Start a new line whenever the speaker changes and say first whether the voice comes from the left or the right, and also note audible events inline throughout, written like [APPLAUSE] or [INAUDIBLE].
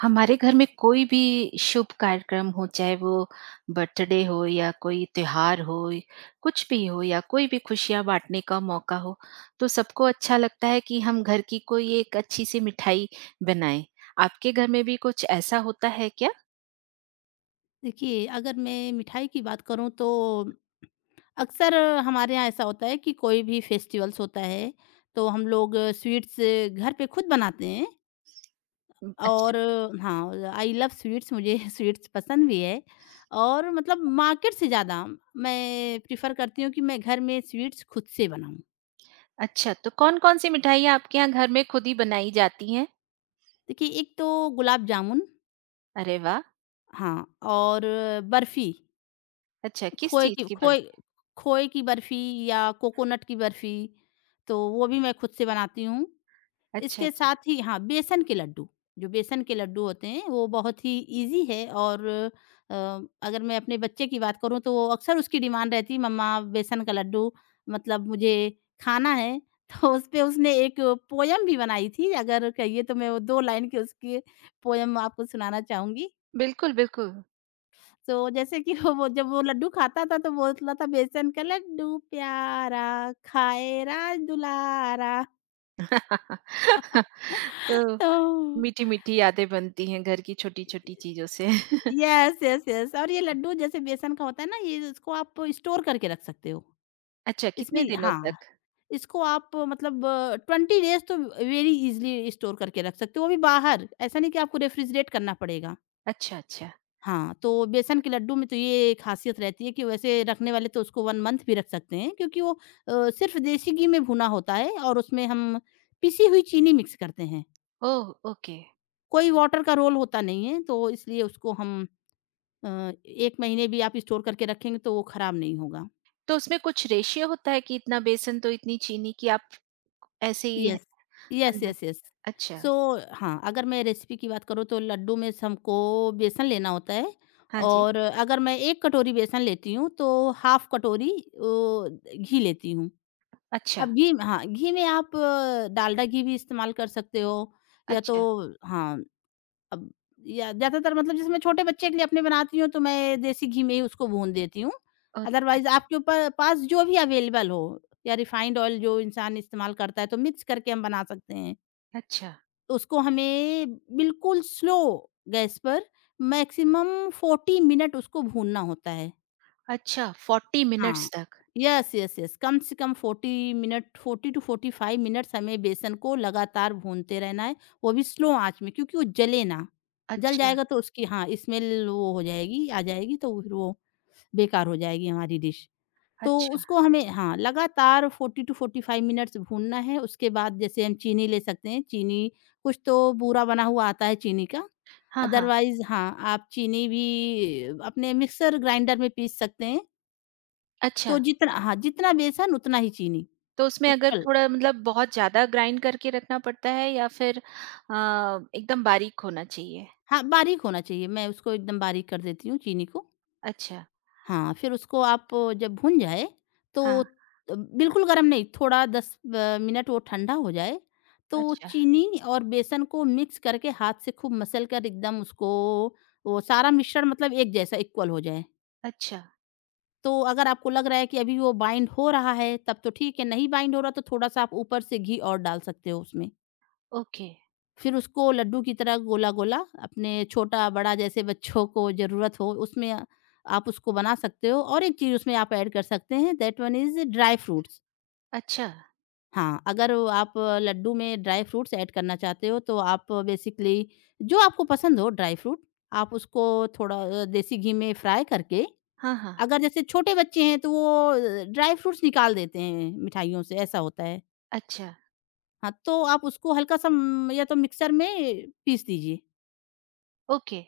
right: हमारे घर में कोई भी शुभ कार्यक्रम हो, चाहे वो बर्थडे हो या कोई त्योहार हो, कुछ भी हो या कोई भी खुशियाँ बाँटने का मौका हो, तो सबको अच्छा लगता है कि हम घर की कोई एक अच्छी-सी मिठाई बनाएँ। आपके घर में भी कुछ ऐसा होता है क्या?
left: देखिए, अगर मैं मिठाई की बात करूँ तो अक्सर हमारे यहाँ ऐसा होता है कि कोई भी फेस्टिवल्स होता है, तो हम लोग स्वीट्स घर पे खुद बनाते हैं।
right: अच्छा
left: और हाँ, आई लव स्वीट्स, मुझे [LAUGHS] स्वीट्स पसंद भी है। और मतलब मार्केट से ज़्यादा मैं प्रेफ़र करती हूँ कि मैं घर में स्वीट्स खुद से बनाऊँ।
right: अच्छा, तो कौन-कौन सी मिठाइयाँ आपके यहाँ घर में खुद ही बनाई जाती हैं?
left: देखिए, एक तो गुलाब जामुन।
right: अरे वाह!
left: हाँ, और बर्फ़ी,
right: अच्छा, किस
left: खोए की
right: चीज़ की
left: खोए
right: बर्फ़ी?
left: खोए की बर्फ़ी, या कोकोनट की बर्फ़ी, तो वो भी मैं खुद से बनाती हूँ।
right: अच्छा,
left: इसके
right: अच्छा।
left: साथ ही हाँ, बेसन के लड्डू, जो बेसन के लड्डू होते हैं वो बहुत ही ईज़ी है। अगर मैं अपने बच्चे की बात करूँ तो वो अक्सर उसकी डिमांड रहती है, मम्मा बेसन का लड्डू मतलब मुझे खाना है। [LAUGHS] तो उसपे उसने एक पोएम भी बनाई थी। अगर कहिए तो मैं वो 2 लाइन की उसकी पोएम आपको सुनाना चाहूँगी।
right: बिल्कुल, बिल्कुल।
left: तो जैसे कि [LAUGHS] वो जब वो लड्डू खाता था तो बोलता था, बेसन का लड्डू प्यारा, खाए राज दुलारा।
right: [LAUGHS]
left: [LAUGHS]
right: तो
left: तो
right: मीठी-मीठी यादें बनती हैं घर की छोटी-छोटी चीज़ों से। [LAUGHS]
left: Yes, yes, yes. और ये लड्डू जैसे बेसन का होता है ना, ये इसको आप स्टोर करके रख सकते हो।
right: अच्छा कितने
left: इसमें
right: दिनों
left: हाँ,
right: तक?
left: इसको आप मतलब 20 डेज़ तो वेरी ईज़िली स्टोर करके रख सकते हो, वो भी बाहर, ऐसा नहीं कि आपको रेफ्रिजरेट करना पड़ेगा।
right: अच्छा, अच्छा।
left: हाँ, तो बेसन के लड्डू में तो ये एक ख़ासियत रहती है कि वैसे रखने वाले तो उसको 1 मंथ भी रख सकते हैं, क्योंकि वो सिर्फ़ देसी घी में भुना होता है और उसमें हम पिसी हुई चीनी मिक्स करते हैं।
right: ओह! ओके।
left: कोई वाटर का रोल होता नहीं है, तो इसलिए उसको हम 1 महीने भी आप स्टोर करके रखेंगे तो वो खराब नहीं होगा।
right: तो उसमें कुछ रेशियो होता है कि इतना बेसन तो इतनी चीनी कि आप ऐसे ही
left: यस। यस,
right: अंदर
left: यस, यस।
right: अच्छा।
left: सो हाँ, अगर मैं रेसिपी की बात करूँ तो लड्डू में स हमको बेसन लेना होता है।
right: हाँ जी।
left: और अगर मैं 1 कटोरी बेसन लेती हूँ तो हाफ़ कटोरी ओ, घी लेती हूँ।
right: अच्छा,
left: अब घी हाँ, घी में आप डालडा घी भी इस्तेमाल कर सकते हो, या तो
right: अच्छा।
left: हाँ। अब या ज़्यादातर मतलब जैसे मैं छोटे बच्चे के लिए अपने बनाती हूँ तो मैं देसी घी में ही उसको भून देती हूँ।
right: ओह!
left: अदरवाइज़
right: अच्छा,
left: आपके ऊपर पास जो भी अवेलेबल हो या रिफाइंड ऑयल जो इंसान इस्तेमाल करता है, तो मिक्स करके हम बना सकते हैं।
right: अच्छा,
left: तो उसको हमें बिल्कुल स्लो गैस पर मैक्सिमम 40 मिनट उसको भूनना होता है।
right: अच्छा 40
left: हाँ,
right: मिनट्स तक।
left: यस, यस, यस, कम से कम 40 मिनट, 40 टू 45 मिनट्स हमें बेसन को लगातार भूनते रहना है, वो भी स्लो आँच में क्योंकि वो जले ना। जल
right: अच्छा,
left: जाएगा तो उसकी हाँ, स्मेल वो हो जाएगी, आ जाएगी, तो फिर वो बेकार हो जाएगी हमारी डिश। तो
right: अच्छा।
left: उसको हमें हाँ, लगातार 40 टू 45 मिनट्स भूनना है। उसके बाद जैसे हम चीनी ले सकते हैं, चीनी कुछ तो बूरा बना हुआ आता है चीनी का,
right: हाँ, हाँ।
left: अदरवाइज़ हाँ, आप चीनी भी अपने मिक्सर ग्राइंडर में पीस सकते हैं।
right: अच्छा,
left: तो जितना हाँ, जितना बेसन उतना ही चीनी,
right: तो उसमें अगर
left: इक्वल।
right: थोड़ा मतलब बहुत ज़्यादा ग्राइंड करके रखना पड़ता है या फिर एकदम बारीक होना चाहिए?
left: हाँ, बारीक होना चाहिए, मैं उसको एकदम बारीक कर देती हूँ चीनी को।
right: अच्छा।
left: हाँ, फिर उसको आप जब भुन जाए तो
right: हाँ,
left: अ, बिल्कुल गरम नहीं, थोड़ा 10 ब मिनट वो ठंडा हो जाए, तो
right: अच्छा।
left: चीनी और बेसन को मिक्स करके हाथ से खूब मसल कर एकदम उसको, वो सारा मिश्रण मतलब एक जैसा इक्वल हो जाए।
right: अच्छा,
left: तो अगर आपको लग रहा है कि अभी वो बाइंड हो रहा है, तब तो ठीक है, नहीं बाइंड हो रहा तो थोड़ा-सा आप ऊपर से घी और डाल सकते हो उसमें।
right: ओके,
left: फिर उसको लड्डू की तरह गोला-गोला अपने छोटा-बड़ा जैसे बच्चों को ज़रूरत हो उसमें आप उसको बना सकते हो। और एक चीज़ उसमें आप ऐड कर सकते हैं, that one is dry fruits.
right: अच्छा,
left: हाँ, अगर वो आप लड्डू में ड्राई फ्रूट्स ऐड करना चाहते हो तो आप बेसिकली जो आपको पसंद हो ड्राई फ्रूट आप उसको थोड़ा देसी घी में फ्राई करके,
right: हाँ, हाँ,
left: अगर जैसे छोटे बच्चे हैं तो वो ड्राई फ्रूट्स निकाल देते हैं मिठाइयों से, ऐसा होता है।
right: अच्छा,
left: हाँ, तो आप उसको हल्का-सा या तो मिक्सर में पीस दीजिए।
right: ओके,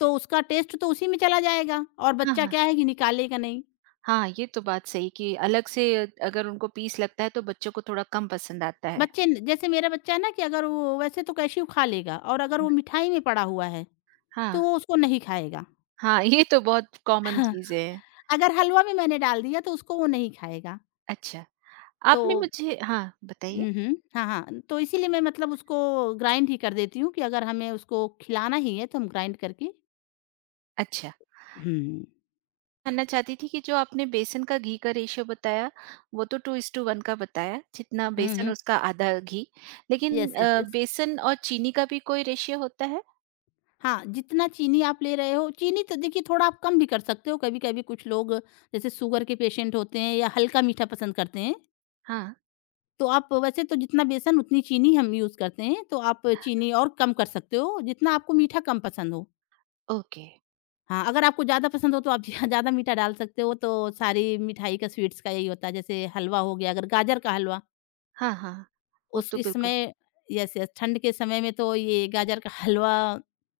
left: तो उसका टेस्ट तो उसी में चला जाएगा और
right: हाँ,
left: बच्चा
right: हाँ।
left: क्या है कि निकालेगा नहीं।
right: हाँ, ये तो बात सही कि अलग से अगर उनको पीस लगता है तो बच्चों को थोड़ा कम पसंद आता है।
left: बच्चे न जैसे मेरा बच्चा है ना कि अगर वो वैसे तो कैश्यू खा लेगा, और अगर वो मिठाई में पड़ा हुआ है, तो
right: हाँ,
left: वो उसको नहीं खाएगा।
right: हाँ, [LAUGHS] ये तो बहुत
left: [LAUGHS]
right: कॉमन
left: हाँ।
right: चीज़ है।
left: अगर हलवा में मैंने डाल दिया तो उसको वो नहीं खाएगा।
right: अच्छा,
left: तो
right: आपने मुझे हाँ, बताइए?
left: हुँ, हुँ। हाँ, हाँ। तो इसीलिए मैं मतलब उसको ग्राइंड ही कर देती हूँ कि अगर हमें उसको खिलाना ही है तो हम ग्राइंड करके
right: अच्छा,
left: हुँ।
right: जानना चाहती थी कि जो आपने बेसन का घी का रेशियो बताया, वो तो 2:1 का बताया, जितना
left: हुँ,
right: बेसन
left: हुँ।
right: उसका आधा घी। लेकिन
left: येस, येस, येस।
right: बेसन और चीनी का भी कोई रेशियो होता है?
left: हाँ, जितना चीनी आप ले रहे हो, चीनी तो देखिए थोड़ा आप कम भी कर सकते हो, कभी-कभी कुछ लोग जैसे शुगर के पेशेंट होते हैं या हल्का मीठा पसंद करते हैं,
right: हाँ,
left: तो आप वैसे तो जितना बेसन उतनी चीनी हम यूज़ करते हैं, तो आप चीनी और कम कर सकते हो, जितना आपको मीठा कम पसंद हो।
right: ओके,
left: हाँ, अगर आपको ज़्यादा पसंद हो तो आप [LAUGHS] ज़्यादा मीठा डाल सकते हो। तो सारी मिठाई का, स्वीट्स का यही होता है, जैसे हलवा हो गया, अगर गाजर का हलवा
right: हाँ, हाँ, वो
left: उस
right: तो
left: इस
right: बिल्कुल
left: समय, यस, यस, ठंड के समय में तो ये गाजर का हलवा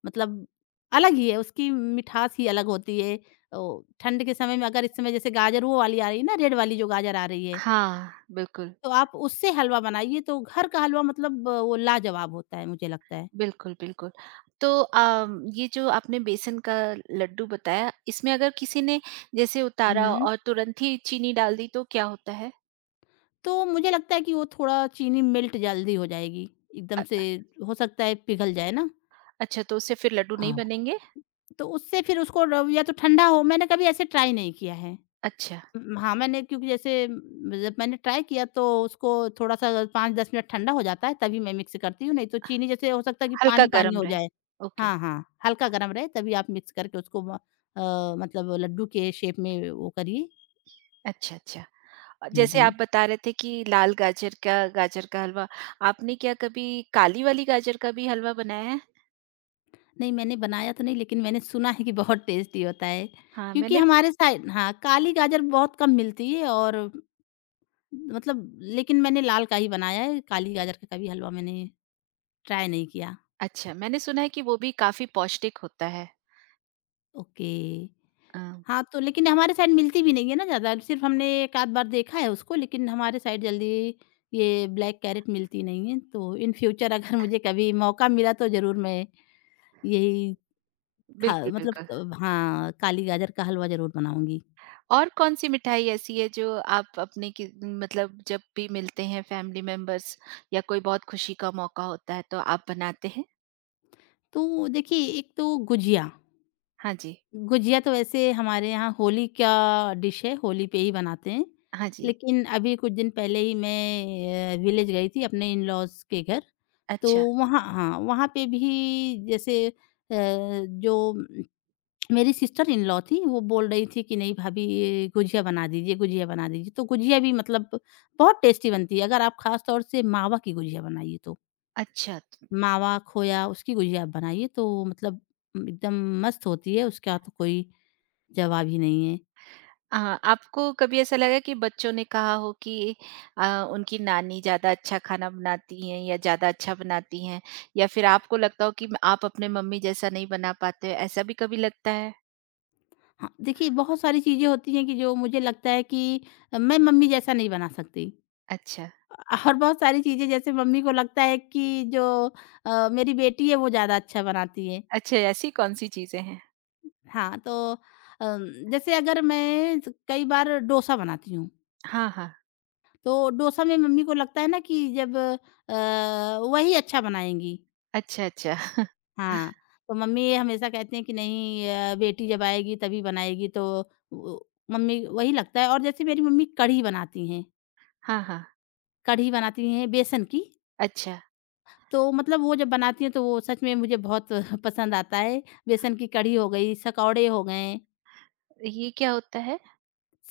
left: मतलब अलग ही है, उसकी मिठास ही अलग होती है। ठंड के समय में अगर इस समय जैसे गाजर वो वाली आ रही है ना, रेड वाली जो गाजर आ रही है,
right: हाँ, बिल्कुल,
left: तो आप उससे हलवा बनाइए, तो घर का हलवा मतलब वो लाजवाब होता है, मुझे लगता है।
right: बिल्कुल, बिल्कुल। तो अम, ये जो आपने बेसन का लड्डू बताया, इसमें अगर किसी ने जैसे उतारा
left: हुँ।
right: और तुरंत ही चीनी डाल दी तो क्या होता है?
left: तो मुझे लगता है कि वो थोड़ा चीनी मेल्ट जल्दी हो जाएगी, एकदम
right: अ,
left: से हो सकता है पिघल जाए ना।
right: अच्छा तो उससे फिर लड्डू नहीं
left: हाँ।
right: बनेंगे?
left: तो उससे फिर उसको र या तो ठंडा हो, मैंने कभी ऐसे ट्राई नहीं किया है।
right: अच्छा,
left: हाँ, मैंने क्योंकि जैसे जब मैंने ट्राई किया तो उसको थोड़ा-सा 5-10 मिनट ठंडा हो जाता है, तभी मैं मिक्स करती हूँ, नहीं तो चीनी जैसे हो सकता है कि
right: हल्का
left: पानी-पानी
right: गरम
left: हो
right: रहे।
left: जाए।
right: ओके,
left: हाँ, हाँ, हल्का गरम रहे तभी आप मिक्स करके उसको मतलब लड्डू के शेप में वो करिए।
right: अच्छा, अच्छा।
left: हुँ,
right: जैसे
left: हुँ।
right: आप बता रहे थे कि लाल गाजर का हलवा, आपने क्या कभी काली वाली गाजर का भी हलवा बनाया है?
left: नहीं मैंने बनाया तो नहीं, लेकिन मैंने सुना है कि बहुत टेस्टी होता है,
right: हाँ,
left: क्योंकि
right: मैंने
left: हमारे साइड हाँ, काली गाजर बहुत कम मिलती है, और मतलब लेकिन मैंने लाल का ही बनाया है, काली गाजर का कभी हलवा मैंने ट्राई नहीं किया।
right: अच्छा, मैंने सुना है कि वो भी काफ़ी पौष्टिक होता है।
left: ओके।
right: अ,
left: हाँ, तो लेकिन हमारे साइड मिलती भी नहीं है ना ज़्यादा, सिर्फ़ हमने 1 आध बार देखा है उसको, लेकिन हमारे साइड जल्दी ये ब्लैक कैरेट मिलती नहीं है। तो इन फ्यूचर अगर मुझे कभी मौका मिला तो ज़रूर मैं यही खा
right: बिल्कुल,
left: मतलब
right: बिल्कुल।
left: अ, हाँ, काली गाजर का हलवा ज़रूर बनाऊँगी।
right: और कौन-सी मिठाई ऐसी है जो आप अपने कि मतलब जब भी मिलते हैं फैमिली मेंबर्स या कोई बहुत खुशी का मौका होता है तो आप बनाते हैं?
left: तो देखिए, एक तो गुझिया,
right: हाँ जी,
left: गुजिया तो वैसे हमारे यहाँ होली का डिश है, होली पे ही बनाते हैं।
right: हाँ जी।
left: लेकिन अभी कुछ दिन पहले ही मैं विलेज गई थी अपने इन-लॉज़ के घर, तो
right: अच्छा,
left: वहाँ हाँ, वहाँ पे भी जैसे जो मेरी सिस्टर इन-लॉ थी, वो बोल रही थी कि नहीं भाभी ये गुजिया बना दीजिए, गुजिया बना दीजिए। तो गुजिया भी मतलब बहुत टेस्टी बनती है, अगर आप ख़ास तौर से मावा की गुजिया बनाइए तो।
right: अच्छा। तो,
left: मावा, खोया, उसकी गुजिया आप बनाइए तो मतलब एकदम मस्त होती है, उसका तो कोई जवाब ही नहीं है।
right: हाँ, आपको कभी ऐसा लगा कि बच्चों ने कहा हो कि उनकी नानी ज़्यादा अच्छा खाना बनाती हैं या ज़्यादा अच्छा बनाती हैं या फिर आपको लगता हो कि आप अपने मम्मी जैसा नहीं बना पाते हो, ऐसा भी कभी लगता है?
left: हाँ, देखिए बहुत सारी चीज़ें होती हैं कि जो मुझे लगता है कि मैं मम्मी जैसा नहीं बना सकती।
right: अच्छा,
left: और बहुत सारी चीज़ें जैसे मम्मी को लगता है कि जो मेरी बेटी है वो ज़्यादा अच्छा बनाती है।
right: अच्छा ऐसी कौन-सी चीज़ें हैं?
left: हाँ, तो अम, जैसे अगर मैं स कई बार डोसा बनाती हूँ,
right: हाँ, हाँ।
left: तो डोसा में मम्मी को लगता है ना कि जब वही अच्छा बनाएँगी।
right: अच्छा, अच्छा। [LAUGHS]
left: हाँ, तो मम्मी हमेशा कहती हैं कि नहीं बेटी जब आएगी तभी बनाएगी, तो वो मम्मी वही लगता है। और जैसे मेरी मम्मी
right: हाँ, हाँ।
left: कढ़ी बनाती हैं बेसन की,
right: अच्छा।
left: तो मतलब वो जब बनाती हैं तो वो सच में मुझे बहुत [LAUGHS] पसंद आता है। बेसन की कढ़ी हो गई, सकौड़े हो गए,
right: ये क्या होता है?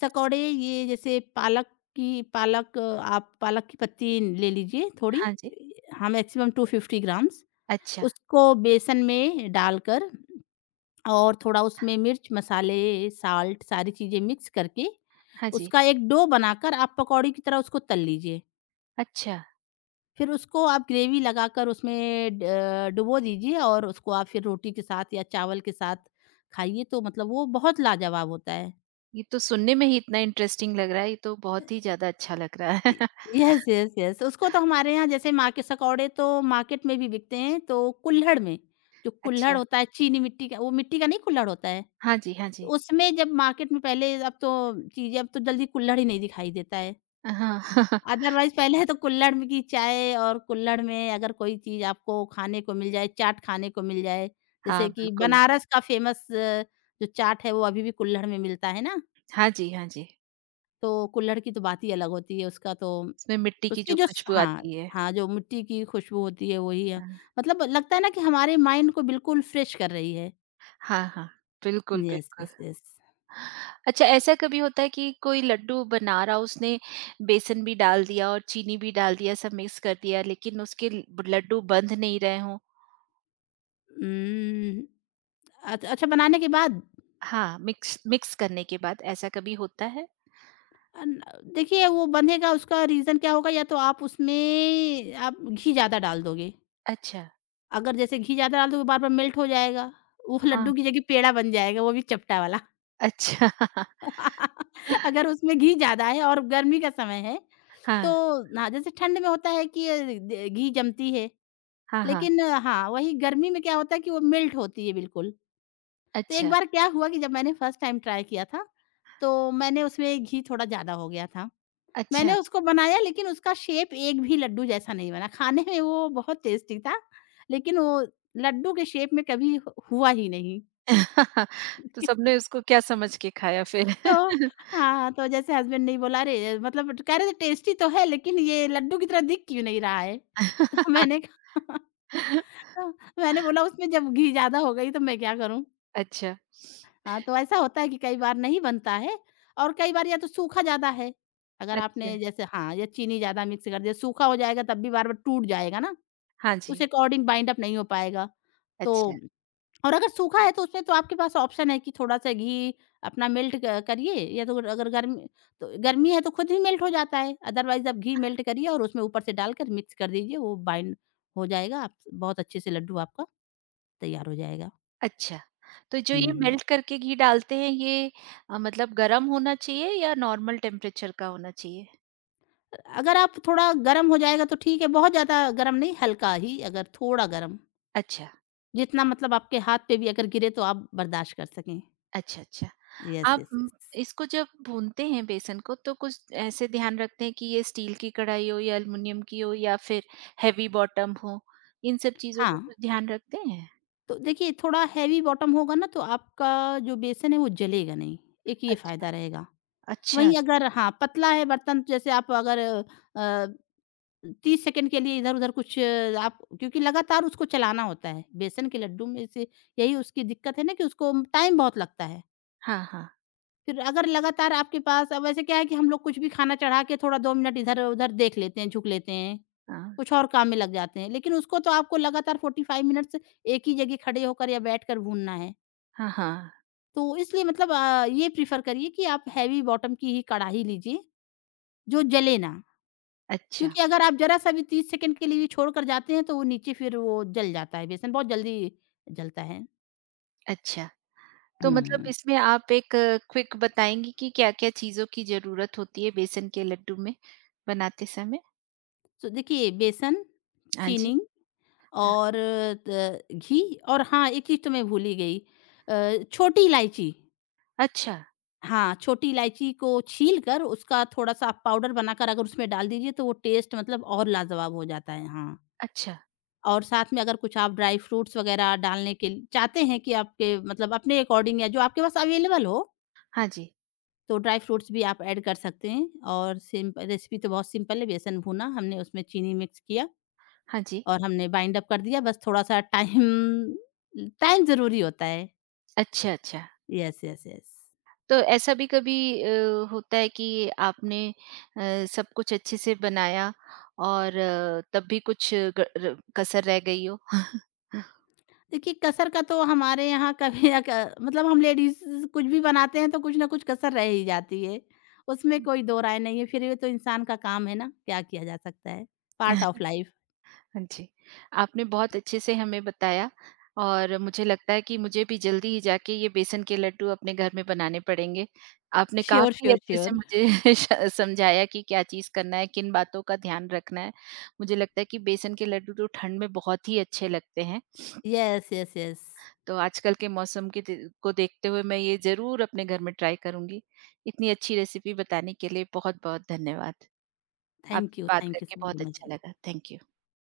left: सकौड़े ये जैसे पालक, आप पालक की पत्ती ले लीजिए थोड़ी,
right: हाँ जी।
left: हाँ मैक्सिमम 250 ग्राम्स,
right: अच्छा,
left: उसको बेसन में डालकर और थोड़ा उसमें मिर्च, मसाले, साल्ट सारी चीज़ें मिक्स करके,
right: हाँ जी।
left: उसका एक डो बनाकर आप पकौड़ी की तरह उसको तल लीजिए।
right: अच्छा,
left: फिर उसको आप ग्रेवी लगाकर उसमें डुबो दीजिए, और उसको आप फिर रोटी के साथ या चावल के साथ खाइए, तो मतलब वो बहुत लाजवाब होता है।
right: ये तो सुनने में ही इतना इंटरेस्टिंग लग रहा है, ये तो बहुत ही ज़्यादा अच्छा लग रहा
left: इ
right: है। [LAUGHS]
left: Yes, yes, yes. उसको तो हमारे यहाँ जैसे माँ के सकौड़े तो मार्केट में भी बिकते हैं, तो कुल्हड़ में, जो कुल्हड़
right: अच्छा,
left: होता है चीनी मिट्टी का, वो मिट्टी का नहीं कुल्हड़ होता है?
right: हाँ जी, हाँ जी।
left: उसमें जब मार्केट में पहले, अब तो चीज़ें अब तो जल्दी कुल्हड़ ही नहीं दिखाई देता है।
right: हाँ। [LAUGHS]
left: अदरवाइज़ पहले तो कुल्हड़ में की चाय और कुल्हड़ में अगर कोई चीज़ आपको खाने को मिल जाए, चाट खाने को मिल जाए, जैसे
right: हाँ,
left: कि
right: बिल्कुल।
left: बनारस का फ़ेमस जो चाट है वो अभी भी कुल्हड़ में मिलता है ना,
right: हाँ जी, हाँ जी।
left: तो कुल्हड़ की तो बात ही अलग होती है। उसका तो
right: इसमें मिट्टी की
left: उसकी
right: जो
left: जो स
right: खुशबू
left: हाँ,
right: आती है।
left: हाँ, जो मिट्टी की खुशबू होती है वही है।
right: हाँ,
left: मतलब लगता है ना कि हमारे माइंड को बिल्कुल फ्रेश कर रही है।
right: हाँ, हाँ। बिल्कुल,
left: यस,
right: बिल्कुल।
left: Yes, yes.
right: अच्छा ऐसा कभी होता है कि कोई लड्डू बना रहा, उसने बेसन भी डाल दिया और चीनी भी डाल दिया, सब मिक्स कर दिया, लेकिन उसके ल लड्डू बंध नहीं रहे हों?
left: उम, अच अच्छा बनाने के बाद?
right: हाँ, मिक्स मिक्स करने के बाद ऐसा कभी होता है?
left: अन देखिए वो बंधेगा उसका रीज़न क्या होगा, या तो आप उसमें आप घी ज़्यादा डाल दोगे।
right: अच्छा,
left: अगर जैसे घी ज़्यादा डाल दोगे बार-बार मेल्ट हो जाएगा। वो
right: हाँ,
left: लड्डू की जगह पेड़ा बन जाएगा, वो भी चपटा वाला।
right: अच्छा
left: [LAUGHS]
right: [LAUGHS]
left: अगर उसमें घी ज़्यादा है और गर्मी का समय है, तो
right: हाँ,
left: हाँ, जैसे ठंड में होता है कि द घी जमती है।
right: हाँ, हाँ,
left: लेकिन हाँ, वही गर्मी में क्या होता है कि वो मेल्ट होती है बिल्कुल। तो एक
right: अच्छा,
left: बार क्या हुआ कि जब मैंने फर्स्ट टाइम ट्राई किया था, तो मैंने उसमें घी थोड़ा ज़्यादा हो गया था। मैंने
right: अच्छा।
left: उसको बनाया लेकिन उसका शेप एक भी लड्डू जैसा नहीं बना। खाने में वो बहुत टेस्टी था, लेकिन वो लड्डू के शेप में कभी ह हुआ ही नहीं।
right: [LAUGHS] तो
left: [LAUGHS]
right: सबने उसको क्या समझ के खाया फिर?
left: तो हाँ, तो जैसे हस्बैंड ने ही बोला अरे! मतलब कह रहे थे टेस्टी तो है लेकिन ये लड्डू की तरह दिख क्यों नहीं रहा है? [LAUGHS] तो मैंने
right: [LAUGHS]
left: कहा [LAUGHS] तो मैंने बोला उसमें जब घी ज़्यादा हो गई तो मैं क्या करूँ?
right: अच्छा,
left: हाँ, तो ऐसा होता है कि कई बार नहीं बनता है और कई बार या तो सूखा ज़्यादा है, अगर
right: अच्छा,
left: आपने जैसे हाँ, या चीनी ज़्यादा मिक्स कर दिया, सूखा हो जाएगा तब भी बार-बार टूट जाएगा ना,
right: हाँ
left: उस
right: जी,
left: अकॉर्डिंग बाइंड अप नहीं हो पाएगा।
right: अच्छा,
left: तो और अगर सूखा है तो उसमें तो आपके पास ऑप्शन है कि थोड़ा-सा घी अपना मेल्ट क करिए, या तो अगर गर्मी, तो गर्मी है तो खुद ही मेल्ट हो जाता है, अदरवाइज़ आप घी मेल्ट करिए और उसमें ऊपर से डालकर मिक्स कर दीजिए, वो बाइंड हो जाएगा, आप बहुत अच्छे से लड्डू आपका तैयार हो जाएगा।
right: अच्छा। तो जो ये
left: हुँ।
right: मेल्ट करके घी डालते हैं ये मतलब गरम होना चाहिए या नॉर्मल टेम्परेचर का होना चाहिए?
left: अगर आप थोड़ा गर्म हो जाएगा तो ठीक है, बहुत ज़्यादा गर्म नहीं, हल्का ही अगर थोड़ा गर्म,
right: अच्छा,
left: जितना मतलब आपके हाथ पे भी अगर गिरे तो आप बर्दाश्त कर सकें।
right: अच्छा, अच्छा।
left: यस,
right: आप
left: यस, यस।
right: इसको जब भूनते हैं बेसन को तो कुछ ऐसे ध्यान रखते हैं कि ये स्टील की कढ़ाई हो या एल्युमिनियम की हो या फिर हेवी बॉटम हो, इन सब चीज़ों
left: हाँ,
right: का कुछ ध्यान रखते हैं?
left: तो देखिए थोड़ा हेवी बॉटम होगा ना तो आपका जो बेसन है वो जलेगा नहीं, एक ये
right: अच्छा,
left: फ़ायदा रहेगा।
right: अच्छा।
left: वहीं अगर हाँ, पतला है बर्तन, जैसे आप अगर अ, 30 सेकंड के लिए इधर-उधर कुछ, आप क्योंकि लगातार उसको चलाना होता है, बेसन के लड्डू में से यही उसकी दिक्कत है ना कि उसको टाइम बहुत लगता है।
right: हाँ, हाँ,
left: फिर अगर लगातार आपके पास, अब ऐसे क्या है कि हम लोग कुछ भी खाना चढ़ा के थोड़ा 2 मिनट इधर-उधर देख लेते हैं, झुक लेते हैं,
right: हाँ।
left: कुछ और काम में लग जाते हैं। लेकिन उसको तो आपको लगातार 45 मिनट्स एक ही जगह खड़े होकर या बैठकर भूनना है।
right: हाँ, हाँ।
left: तो इसलिए मतलब ये प्रेफ़र करिए कि आप हैवी बॉटम की ही कढ़ाई लीजिए, जो जले ना।
right: अच्छा,
left: क्योंकि अगर आप ज़रा-सा भी 30 सेकंड के लिए भी छोड़कर जाते हैं तो वो नीचे फिर वो जल जाता है, बेसन बहुत जल्दी जलता है।
right: अच्छा। तो मतलब
left: हुँ,
right: इसमें आप एक क्विक बताएँगी कि क्या-क्या चीज़ों की ज़रूरत होती है बेसन के लड्डू में बनाते समय?
left: तो देखिए बेसन,
right: हाँ जी।
left: चीनी
right: हाँ।
left: और त घी, और हाँ, एक चीज़ तो मैं भूल ही गई, छोटी इलायची।
right: अच्छा,
left: हाँ, छोटी इलायची को छीलकर उसका थोड़ा-सा आप पाउडर बनाकर अगर उसमें डाल दीजिए तो वो टेस्ट मतलब और लाजवाब हो जाता है, हाँ।
right: अच्छा।
left: और साथ में अगर कुछ आप ड्राई फ्रूट्स वगैरह डालने के ल चाहते हैं कि आपके मतलब अपने अकॉर्डिंग या जो आपके पास अवेलेबल हो,
right: हाँ जी,
left: तो ड्राई फ्रूट्स भी आप ऐड कर सकते हैं और सिम्प रेसिपी तो बहुत सिंपल है, बेसन भूना, हमने उसमें चीनी मिक्स किया
right: हाँ जी।
left: और हमने बाइंड अप कर दिया, बस थोड़ा-सा टाइम टाइम ज़रूरी होता है।
right: अच्छा, अच्छा।
left: Yes, yes, yes.
right: तो ऐसा भी कभी होता है कि आपने सब कुछ अच्छे से बनाया और तब भी कुछ ग र कसर रह गई हो? [LAUGHS]
left: देखिए कसर का तो हमारे यहाँ कभी, अ, क मतलब हम लेडीज़ कुछ भी बनाते हैं तो कुछ न कुछ कसर रह ही जाती है। उसमें कोई दो राय नहीं है, फिर ये तो इंसान का काम है ना, क्या किया जा सकता है? Part of life.
right: हाँ जी। आपने बहुत अच्छे से हमें बताया और मुझे लगता है कि मुझे भी जल्दी ही जाके ये बेसन के लड्डू अपने घर में बनाने पड़ेंगे। आपने
left: श्योर,
right: काफ़ी
left: श्योर,
right: अच्छे
left: श्योर।
right: से मुझे [LAUGHS] श समझाया कि क्या चीज़ करना है, किन बातों का ध्यान रखना है। मुझे लगता है कि बेसन के लड्डू तो ठंड में बहुत ही अच्छे लगते हैं।
left: Yes, yes, yes.
right: तो आजकल के मौसम के दे को देखते हुए मैं ये ज़रूर अपने घर में ट्राई करूँगी। इतनी अच्छी रेसिपी बताने के लिए बहुत-बहुत धन्यवाद। आपसे बात
left: थैंक यू
right: करके
left: सो
right: बहुत
left: मच।
right: अच्छा लगा। Thank you.